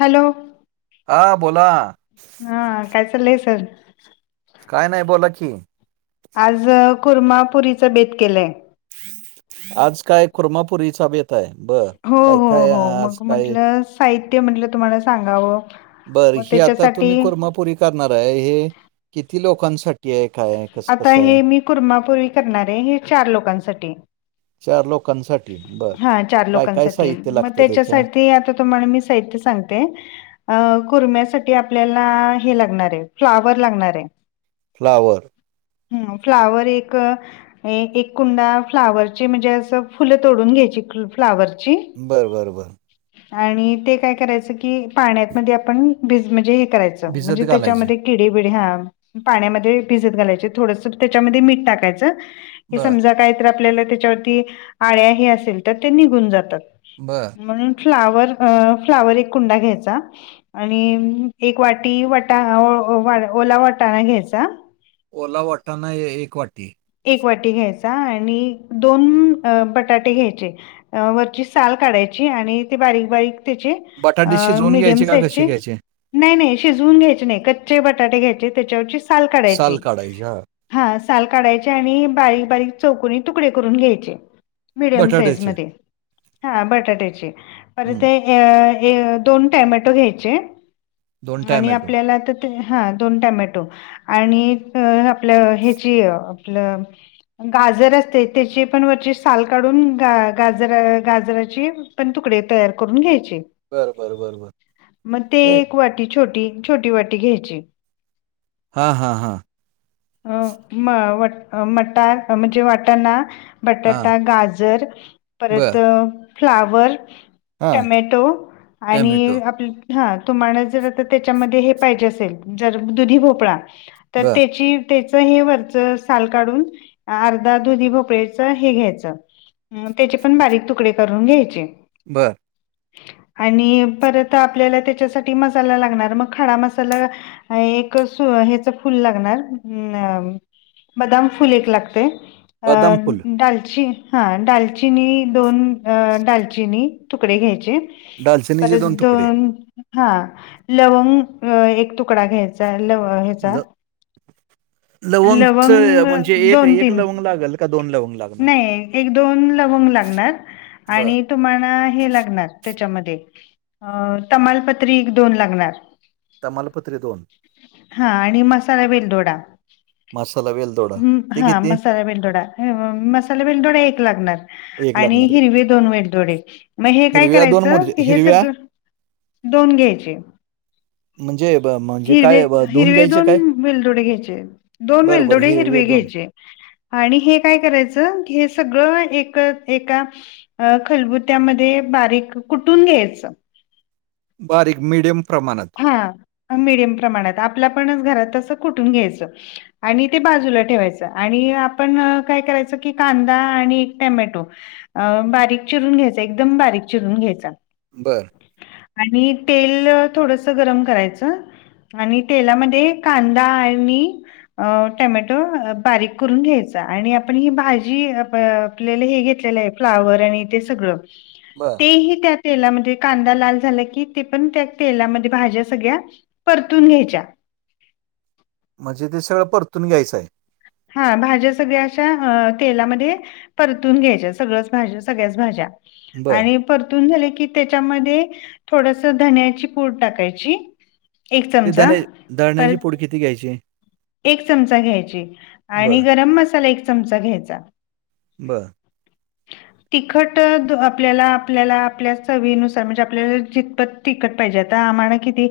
Hello, हा बोला. हं, काय चाललंय सर? काय नाही बोला की. आज खुर्मापुरीचा बेत केलंय. आज काय कुर्मापुरीचा बेत ताय? बरं. हो हो हो. मग म्हंटलं साहित्य म्हंटलं तुम्हाला सांगावं. बर. मग ही आता त्याच्यासाठी तुम्ही कुरमापुरी करणार आहे, हे किती लोकांसाठी आहे काय? कसं आता कसं आहे हे मी कुर्मापूर्वी करणार आहे हे चार लोकांसाठी. चार लोकांसाठी बर हा चार काय काय लोकांसाठी. साहित्य मग लागतं त्याचं त्याच्यासाठी आ ता तुम्हला मी साहित्य सांगते, अं, कुर्म्यासाठी आपल्याला हे लागणार आहे, फ्लावर लागणार आहे. फ्लावर, हं. फ्लावर एक एक एक कुंडा फ्लावरची, म्हणजे असं फुलं तोडून घ्यायची फ्लावरची. बरं बरं बरं. आणि ते काय करायचं की, पाण्यात मध्ये आपण भिज म्हणजे हे करायचं, च. भिजत म्हणजे घालायचे त्याच्यामध्ये किडे बिडे हा पाण्यामध्ये भिजत घालायच. थोडस त्याच्यामध्ये मीठ टाकायच. की बर समजा काय तर आपल्याला त्याच्या ती आळ्या हे असेल तर ते निघून जातात. बर. म्हणून फ्लावर अं फ्लावर एक कुंडा घ्यायचा. आणि एक वाटी वटा अ अ ओला वाटाणा घ्यायचा. ओला वाटाना हे एक वाटी. एक वाटी घ्यायचा आणि दोन बटाटे घ्यायचे. अ वरची साल काढायची आणि ते बारीक बारीक त्याचे बटाटे अ शिजवून मिडीयम घ्यायचे का कसे साईजचे घ्यायचे नाही नाही शिजवून घ्यायचे नाही. कच्चे बटाटे घ्यायचे त्याच्यावरची साल साल काढायची. काढायचे हा हा साल काढायचे आणि बारीक बारीक चौकनी तुकडे करून घ्यायचे. मीडयम साईज बटाट्याचे मध्ये. हा बटाट्याचे. परत हं. हे ए अ ए अ दोन टमॅटो घ्यायचे दोन आणि टॅमॅटो आपल्याला ते हा दोन टमॅटो आणि आपलं ह्याची आपलं गाजर असते त्याची पण वरची साल काढून ग गाजर गाजराची पण तुकडे तयार करून घ्यायचे. बर बर बर बर मग ते ए, एक वाटी छोटी टी छोटी वाटी घ्यायची. हा हा हा. अ म मटार म्हणजे वाटाना हां, बटाटा, गाजर परत बरं. फ्लावर हां. टमॅटो आणि टोमॅटो. आपली हा तुम्हाला जर आता त्याच्यामध्ये हे पाहिजे असेल, जर दुधी भोपळा, तर बरं. त्याची त्याचही वरच साल काढून अर्धा दुधी भोपळ्याचं हे घ्यायचं. अं त्याचे पण बारीक तुकडे करून घ्यायचे. बरं. आणि परत आपल्याला त्याच्यासाठी मसाला लागणार मग खडा मसाला, अ एक सु ह्याच फुल लागणार अ- बदाम फुल एक लागते अ बदाम फूल, डालची हा डालचीनी दोन, अ दडालचिनी तुकडे घ्यायचे दालचिनीचे परत तुकडे. दोन- हा लवंग एक तुकडा घ्यायचा लव ह्याचा, लवंगच लवंग म्हणजे एक दोन एक तीन लवंग लागल का दोन लवंग लागलं. नाही एक दोन लवंग लागणार बरं. आणि- तुम्हाला हे लागणार त्याच्यामध्ये तमालपत्री दोन लागणार. तमालपत्रीे दोन हा आणि मसाला वेलदोडा मसाला वेलदोडा. ते हा किती? मसाला वेलदोडा, मसाला वेलदोडा एक लागणार- आणि लागणार का? हिरवे दोन वेलदोडे मग हे काय हिरव्या करायचं मुरझ्या की हे हिरव्या सगळं, दोन घ्यायचे. म्हणजे म्हणजे हिरवे काय- धुवून हिरवे घ्यायचे दोन काय? वेलदोडे घ्यायचे दोन बरं, बरं. वेलदोडे हिरवे घ्यायचे. आणि हे काय करायचं हे सगळं एक एका- अ खलबुत्यामध्ये बारीक कुठून घ्यायचं. बारीक मिडीयम प्रमाणात. हा मिडियम प्रमाणात आपल्या आपणच घरात तसं कुठून घ्यायचं. आणि ते बाजूला ठेवायचं, आणि आपण काय करायचं की कांदा आणि एक टॅमॅटो. अ बारीक चिरून घ्यायचा एकदम बारीक चिरून घ्यायचा. बरं आणि तेल थोडस गरम करायचं. आणि तेलामध्ये कांदा आणि- अ टमॅटो बारीक करून घ्यायचा, आणि आपण ही भाजी- आपल्याला हे घेतलेलं आहे फ्लावर आणि ते सगळं, बर तेही त्या तेलामध्ये कांदा लाल झाला की ते पण त्या- तेलामध्ये भाज्या सगळ्या परतून घ्यायच्या. म्हणजे ते सगळं परतून घ्यायचंय. हा भाज्या सगळ्या अशा तेलामध्ये, परतून घ्यायच्या सगळंच भाज सगळ्याच भाज्या बरं. आणि- परतून झाले की त्याच्यामध्ये थोडस धन्याची पूड टाकायची. एक ते चमचा धने धण्याची परत पूड किती घ्यायची? एक चमचा घ्यायची, आणि बरं, गरम मसाला एक चमचा घ्यायचा. बरं. ह तिखट आपल्याला आपल्याला आपल्या चवीनुसार म्हणजे आपल्याला जितपत- तिकट पाहिजेता आम्हाला किती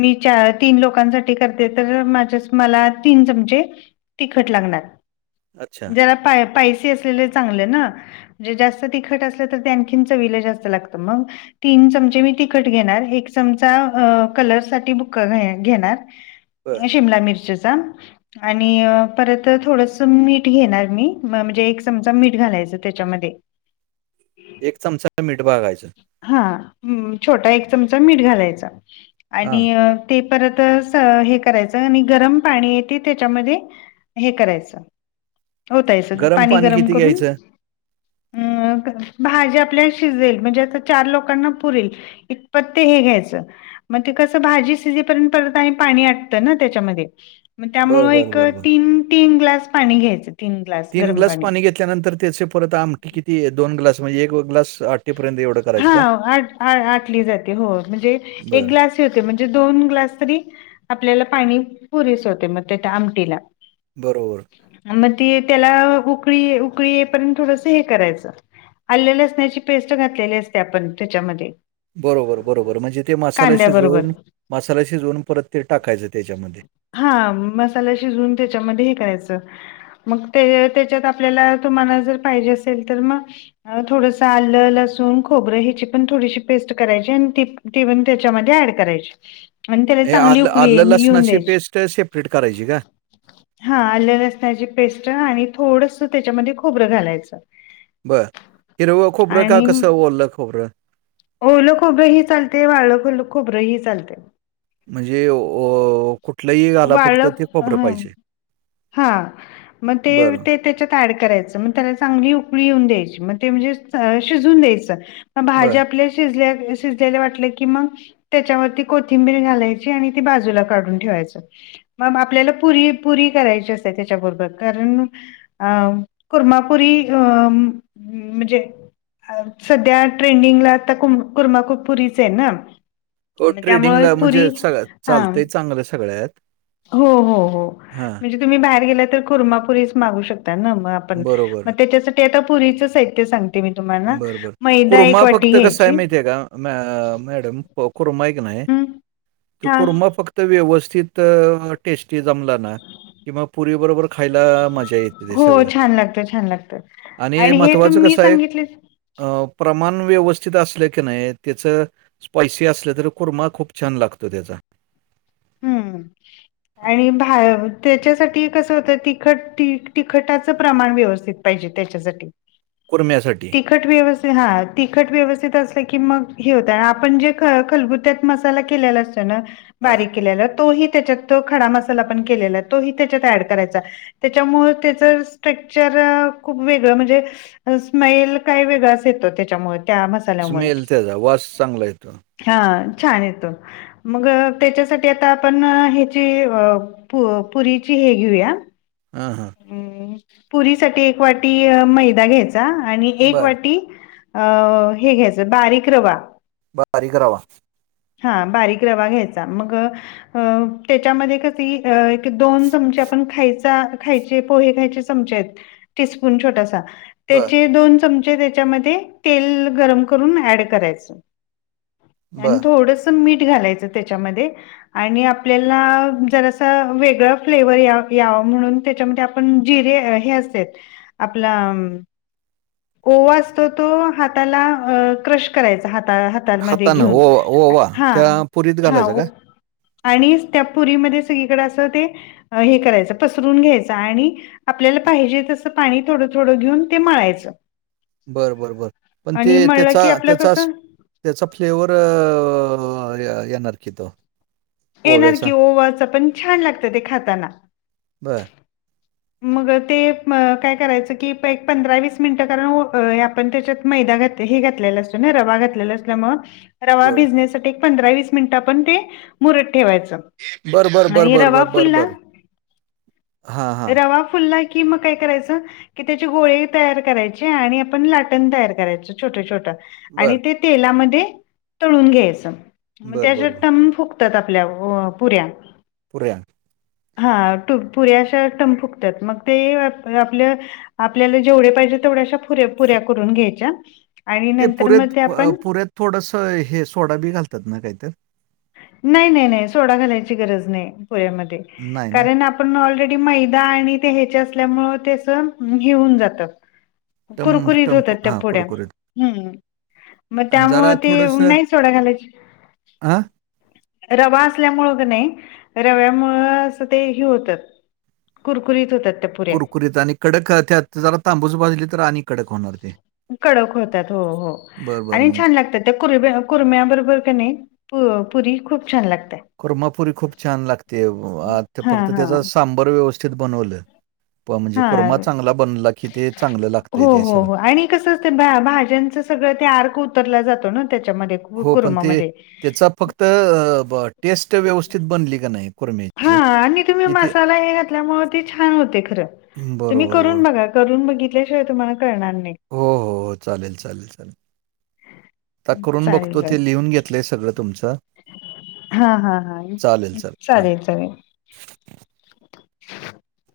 मी चार तीन लोकांसाठी करते तर माझ्या- मला तीन चमचे तिखट लागणार. अच्छा, पाय पायसी असलेले चांगले ना. म्हणजे जास्त तिखट असलं तर ते आणखीन चवीला जास्त लागतं मग, तीन चमचे मी तिखट घेणार एक चमचा कलर साठी बुका घेणार, बरं. शिमला मिर्चचा आणि परत थोडस मीठ घेणार मी, म्हणजे एक चमचा मीठ घालायचं त्यांच्यामध्ये - एक चमचा मीठ बघायचं. हा अ छोटा एक चमचा मीठ घालायचा हा आणि- ते परत हे करायचं आणि गरम पाणीये ते त्याच्यामध्ये- हे करायचं ओतरायचं पाणी गरम करून- अ भाजी आपल्या शिजेल. म्हणजे आता चार लोकांना पुरेल इतपत ते हे घ्यायचं. म ते कस भाजी शिजेपर्यंत परत आणि पाणी आटतं ना त्याच्यामध्ये. बर त्यामूळ बर एक बर बर तीन तीन ग्लास पाणी घ्यायचं तीन- तीन ग्लास पाणी घेतल्यानंतर त्याचे परत आमटी किती दोन ग्लास म्हणजे एक ग्लास आट- हा आ आटली जाते होय म्हणजे- बर तेच म्हणजे दोन ग्लास तरी आपल्याला पाणी पुरेस होते मग त्या त्या आमटीला. बरोबर. मग ते त्याला उकळी उकळी येई पर्यंत थोडस हे करायचं- आल्या लसण्याची पेस्ट घातलेली असते आपण त्याच्यामध्ये. बरोबर बरोबर म्हणजे ते मसाला कांद्याबरोबर शिजवून मसाला शिजवून परत ते टाकायचं त्याच्यामध्ये. हा मसाला शिजवून त्याच्यामध्ये हे करायचं. मग त्याच्या त्याच्यात आपल्याला तुम्हाला जर पाहिजे असेल तर मग थोडस आलं लसूण खोबरं हिची पण थोडीशी पेस्ट करायची आणि ती ती पण त्याच्यामध्ये ऍड करायची. आणि त्याला चांगली उकळी येऊन द्यायची. ते सेपरेट करायचीे का? हा आलं लसण्याची पेस्ट आणि थोडस त्याच्यामध्ये खोबरं घालायचं. बर हिरव खोबर का आणि कसं ओलं खोबरं? ओलं खोबरंही चालते वालं खोबरंही चालते. म्हणजे अ ओ कुठलंही घाला फक्त ते खबरं पाहिजे. हा मग ते बरं ते- त्याच्यात ॲड करायच म त्याला चांगली उकळी येऊन द्यायची म ते म्हणजे शिजून द्यायच. भाजी बरं आपल्या शिजल्या शिजल्याला वाटलं की मग. त्याच्यावरती कोथिंबीर घालायची आणि ती बाजूला काढून ठेवायचं. मग आपल्याला पुरी पुरी करायची असते त्याच्याबरोबर कारण- अ कुर्मापुरी अ म्हणजे- सध्या ट्रेंडिंगला आता कू कुर्मा कुरपुरीच आहे ना. हो मग त्यामुळे ट्रेडिंगला पुरी म्हणजे सग हां. चालतंय चांगलं सगळ्यात. हो हो हो हां. म्हणजे. तुम्ही बाहेर गेला तर कूर्मापुरी मागू शकता ना मग आपण मग बरोबर. त्याच्यासाठी- ते आता पुरीच साहित्य सांगते मी तुम्हाला बरं, बरं. मैदा एक कुर्मा वाटी फक्त घ्याय- कसा आहे माहिती आहे का मॅ मॅडम कुर्मा हाय क नाही हम्म तो हा कुर्मा फक्त व्यवस्थित- त टेस्टी जमला ना कि म पुरी बरोबर खायला मजा येत. हो छान लागत छान लागत आणि हे महत्वाचं तुम्ही मी कसं आहे सांगितले- अ प्रमाण व्यवस्थित असलं की नाही त्याचं. स्पायसी असल तर कुर्मा खूप छान लागतो त्याचा. हम्म. आणि भा त्याच्यासाठी कसं होतं तिखट तिखटाचं प्रमाण व्यवस्थित- पाहिजे त्याच्यासाठी. कुर्म्यासाठी. तिखट व्यवस्थित हा तिखट व्यवस्थित असलं की मग हे होतं आपण जे खलगुत्यात मसाला केलेला अस- हां. बारीक केलेला तोही त्याच्यात खडा मसाला पण केलेला तोही त्याच्यात ऍड करायचा- त्याच्यामुळे त्याचं स्ट्रक्चर खूप वेगळं म्हणजे- स्माईल काही वेगळाच येतो त्याच्यामुळे त्या म- स्मेल त्याचा वास चांगला येतो. हा छान येतो मग त्याच्यासाठी- ते आता आपण ह्याची पुरीची हे घेऊया. हा हा. अ पुरी साठी एक वाटी मैदा घ्यायचा आणि एक बरं. वाटी- अ हे घ्यायचं बारीक रवा. बारीक रवा. हा बारीक रवा घ्यायचा मग त्याच्यामध्ये किती - दोन चमचे आपण खायचा खायचे पोहे खायचे चमचे आहेत टीस्पून छोटासा- बरं, त्याचे दोन चमचे त्याच्यामध्ये तेल गरम करून ऍड करायचं. आणि बरं. थोडस मीठ घालायचं त्याच्यामध्ये आणि आपल्याला जरास वेगळ फ्लेवर या याव म्हणून त्याच्यामध्ये- ण जीरे अ हे असतय आपला- ओवा असतो तो हाताला क्रश करायचा हाता- हाता मध्ये हातानं घेऊन ओवा ओवा हा त्या पुरीत हा. घालायचा का? आणि त्या पुरीमध्ये सगळीकडे असं ते हे करायचं पसरून घ्यायचं आणि- आपल्याला पाहिजे तसं पाणी थोडं थोडं घेऊन ते मळायचं. बर बर बर पण आणि ते मळलं त्याचा की आपलं त्याचाच- कसं त्याचा फ्लेवर अ येणार की तो येणार की ओव्याचा? ओवच पण छान लागत ते खाताना. बरं. मग ते काय करायचं की एक पंधरा वीस मिनिटं कारण- आपण त्याच्यात मैदा घात हे घातले असतो ना रवा घातलेला असल्यामुळ- रवा बरं. भिजण्यासाठी पंधरा वीस मिनिटा पण ते मुरत ठेवायचं. बरं, बरं, बरं, आणि बरं, रवा बरं, बरं, फुलला. बरं. हां, हां. रवा फुलला कि मग काय करायचं. कि त्याचे गोळे तयार करायचे आणि आपण लाटण तयार करायचं छोट छोटं. आणि बरं, ते तेलामध्ये तळून घ्यायचं म ते बरं, असं बरं, बरं. टम फुग- फुगतात आपल्या पुऱ्या. पुऱ्या. हा पुऱ्या अशा टम फुकतात मग ते आपल. आपल्याला जेवढे पाहिजे तेवढ्याशा पुऱ्या पुऱ्या करून घ्यायच्या आणि नंतर म ते आपण. थोडस हे सोडा बी घालतात ना काहीतर. नाही नाही नाही सोडा घालायची गरज नाही पुऱ्यामध्ये नाही ना? कारण आप- पण ऑलरेडी मैदा आणि ते ह्याच्या असल्यामुळे ते अस हे होऊन जातं- टम्प कुरकुरीत टम्प होतात त्या हां, पुऱ्या कुरकुरीत हम्म- मग आणि त्यामूळ जरा ते नाही सोडा घालायच- आ- रवा असल्यामूळ का नाही रव्यामूळ अस ते हे होत- कुरकुरीत होतात त्या पू- कुरकुरीत आणि कडक त्यात जरा तांबूस भाजली तर आणि कडक होणार ते. कडक होतात हो हो बरं, बरं. आणि मग छान लागतात- ते कुर्म्या कुरम्या बरोबर का नाही पुरी खूप छान लागतं. कुर्मापुरी खूप छान लागते, ते हा फक्त हा त्याचा सांबर व्यवस्थित बनवलं- पण म्हणजे हा कोरमा चांगला बनला की ते चांगलं लागतंय ते सगळं. कस असत ते भाज्यांचं सगळं ते आर्क उतरला जातो ना त्यांच्यामध्ये. हो पण ते त्याचा फक्त टेस्ट व्यवस्थित बनली का नाही कुर्मीे- हा आणि तुम्ही मसाला हे घातल्यामुळे ते छान होते खरं बरोबर, तुम्ही बरोबर. करून बघा करून बघितल्याशिवाय तुम्हाला करणार नाही. हो हो हो चालेल चालेल चालेल. आता करून चालेल बघतो ते चालेल लिहून घेतलंय सगळं तुमचं. हा.. हा.. हा. चालेल, हां. चालेल, चालेल. [inaudible]